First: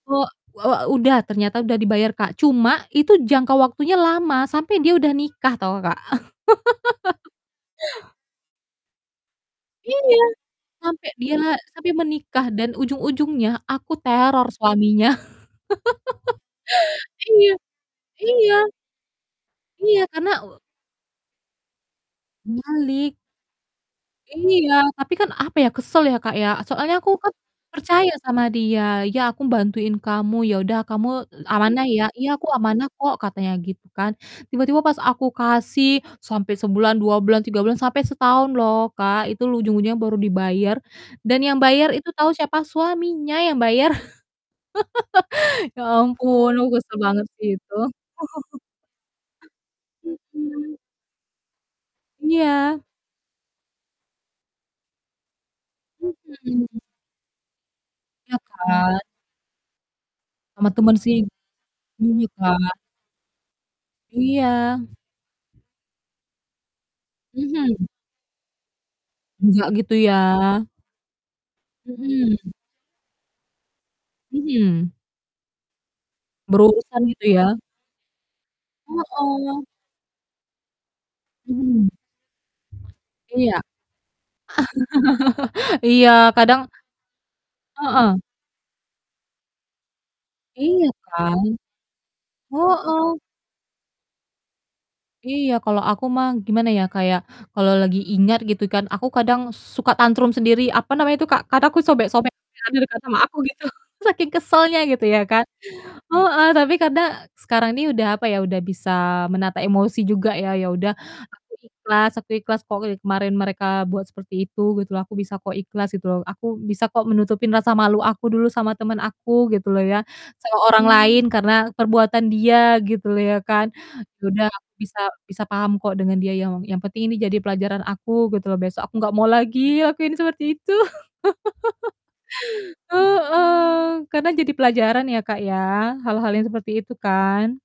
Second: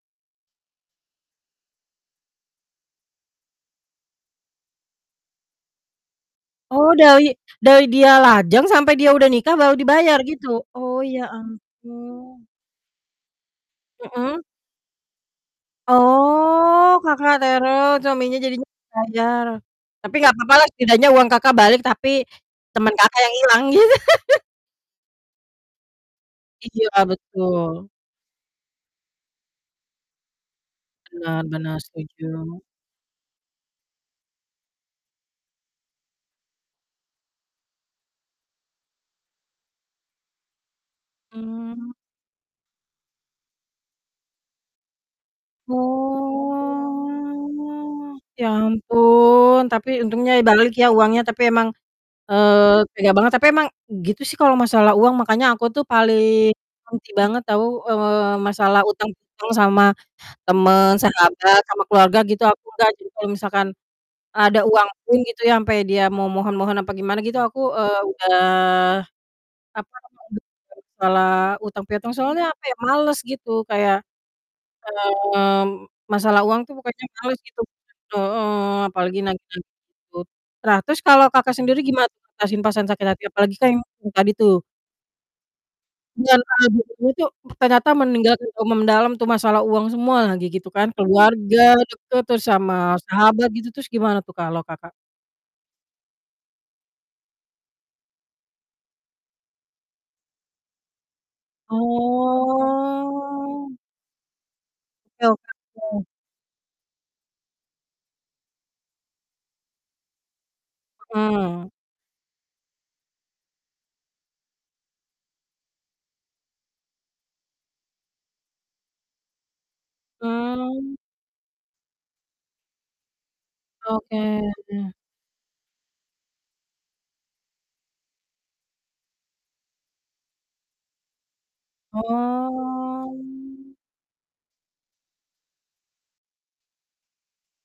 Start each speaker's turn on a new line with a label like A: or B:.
A: Wo e udah ternyata udah dibayar Kak, cuma itu jangka waktunya lama sampai dia udah nikah tau, Kak.
B: Oh dari dari dia lajang sampai dia udah nikah baru
A: Iya,
B: dibayar gitu? Oh
A: sampai
B: ya
A: dia sampai
B: ampun.
A: menikah dan ujung-ujungnya aku
B: Mhm.
A: teror suaminya.
B: Oh, Kakak
A: Iya,
B: teror suaminya
A: iya.
B: jadinya bayar,
A: Iya,
B: tapi
A: karena
B: nggak apa-apa lah, setidaknya uang Kakak balik tapi teman
A: Balik.
B: Kakak yang hilang gitu.
A: Iya, tapi kan apa ya, kesel ya, Kak, ya,
B: Iya,
A: soalnya aku kan
B: betul.
A: percaya sama dia, "Ya aku bantuin kamu ya udah kamu
B: Iya bener,
A: amanah ya?"
B: setuju.
A: "Iya aku amanah kok," katanya gitu kan. Tiba-tiba pas aku kasih sampai sebulan, 2 bulan, 3 bulan, sampai setahun loh Kak, itu ujung-ujungnya baru dibayar, dan yang bayar
B: Mmm.
A: itu tahu siapa? Suaminya yang bayar. Ya ampun, aku kesel banget sih itu.
B: Oh, ya ampun, tapi
A: Mmm
B: untungnya balik
A: mmm.
B: ya uangnya, tapi emang,
A: Iya.
B: eee, tega banget, tapi emang gitu sih kalau masalah uang, makanya aku tuh
A: Mmm,
B: paling
A: hmm.
B: benci banget tau, eee,
A: Iya
B: masalah
A: kan?
B: utang-utang sama
A: Sama
B: temen,
A: temen sih,
B: sahabat, sama keluarga
A: rumit
B: gitu aku
A: Kak.
B: nggak sih, kalau misalkan ada
A: Iya.
B: uang pun gitu ya, sampai dia memohon-mohon apa gimana gitu, eee, aku
A: Mhm.
B: udah,
A: Nggak gitu
B: apa
A: ya.
B: namanya, kalo masalah utang-piutang, soalnya
A: Mhm.
B: kayak males gitu kayak,
A: Mhm.
B: mmm, masalah uang tuh
A: Berurusan
B: pokoknya
A: gitu
B: males
A: ya?
B: gitu, heeh. Apalagi
A: Heeh.
B: nagih-nagih gitu. Tra terus kalau Kakak sendiri
A: Mhm.
B: gimana tuh mengatasi perasaan sakit hati?
A: Iya.
B: Apalagi kan yang tadi tuh?
A: iya
B: Di
A: kadang
B: antara dulu-dulu tuh ternyata
A: Heeh.
B: meninggalkan trauma mendalam tuh masalah uang semua lagi gitu
A: Iya
B: kan,
A: kan,
B: keluarga deket, terus sama
A: heeh.
B: sahabat, gitu, terus gimana tuh kalau Kakak?
A: Iya, kalau aku mah, gimana ya kayak, kalau lagi ingat gitu kan, aku kadang suka tantrum sendiri, apa namanya itu Kak, kan aku sobek-sobek [unintelligible] di dekat sama aku gitu,
B: Oh.
A: saking kesalnya gitu ya kan,
B: Oke. [unintelligible]
A: heeh. Tapi kadang, sekarang ini udah apa ya, udah bisa menata emosi juga ya, ya udah aku
B: Mhm.
A: ikhlas aku ikhlas kok dari kemarin mereka buat seperti itu gitu loh, aku bisa kok ikhlas gitu loh, aku bisa kok menutupin rasa malu aku dulu sama temen aku gitu loh ya, sama orang
B: Mmm.
A: lain karena perbuatan dia gitu loh ya kan.
B: Oke.
A: Ya udah aku bisa bisa paham kok dengan dia, yang yang penting ini jadi pelajaran aku gitu loh, besok aku nggak mau lagi, lakuin seperti itu.
B: Oh.
A: Heeh, karena jadi pelajaran ya Kak ya, hal-hal yang seperti itu kan.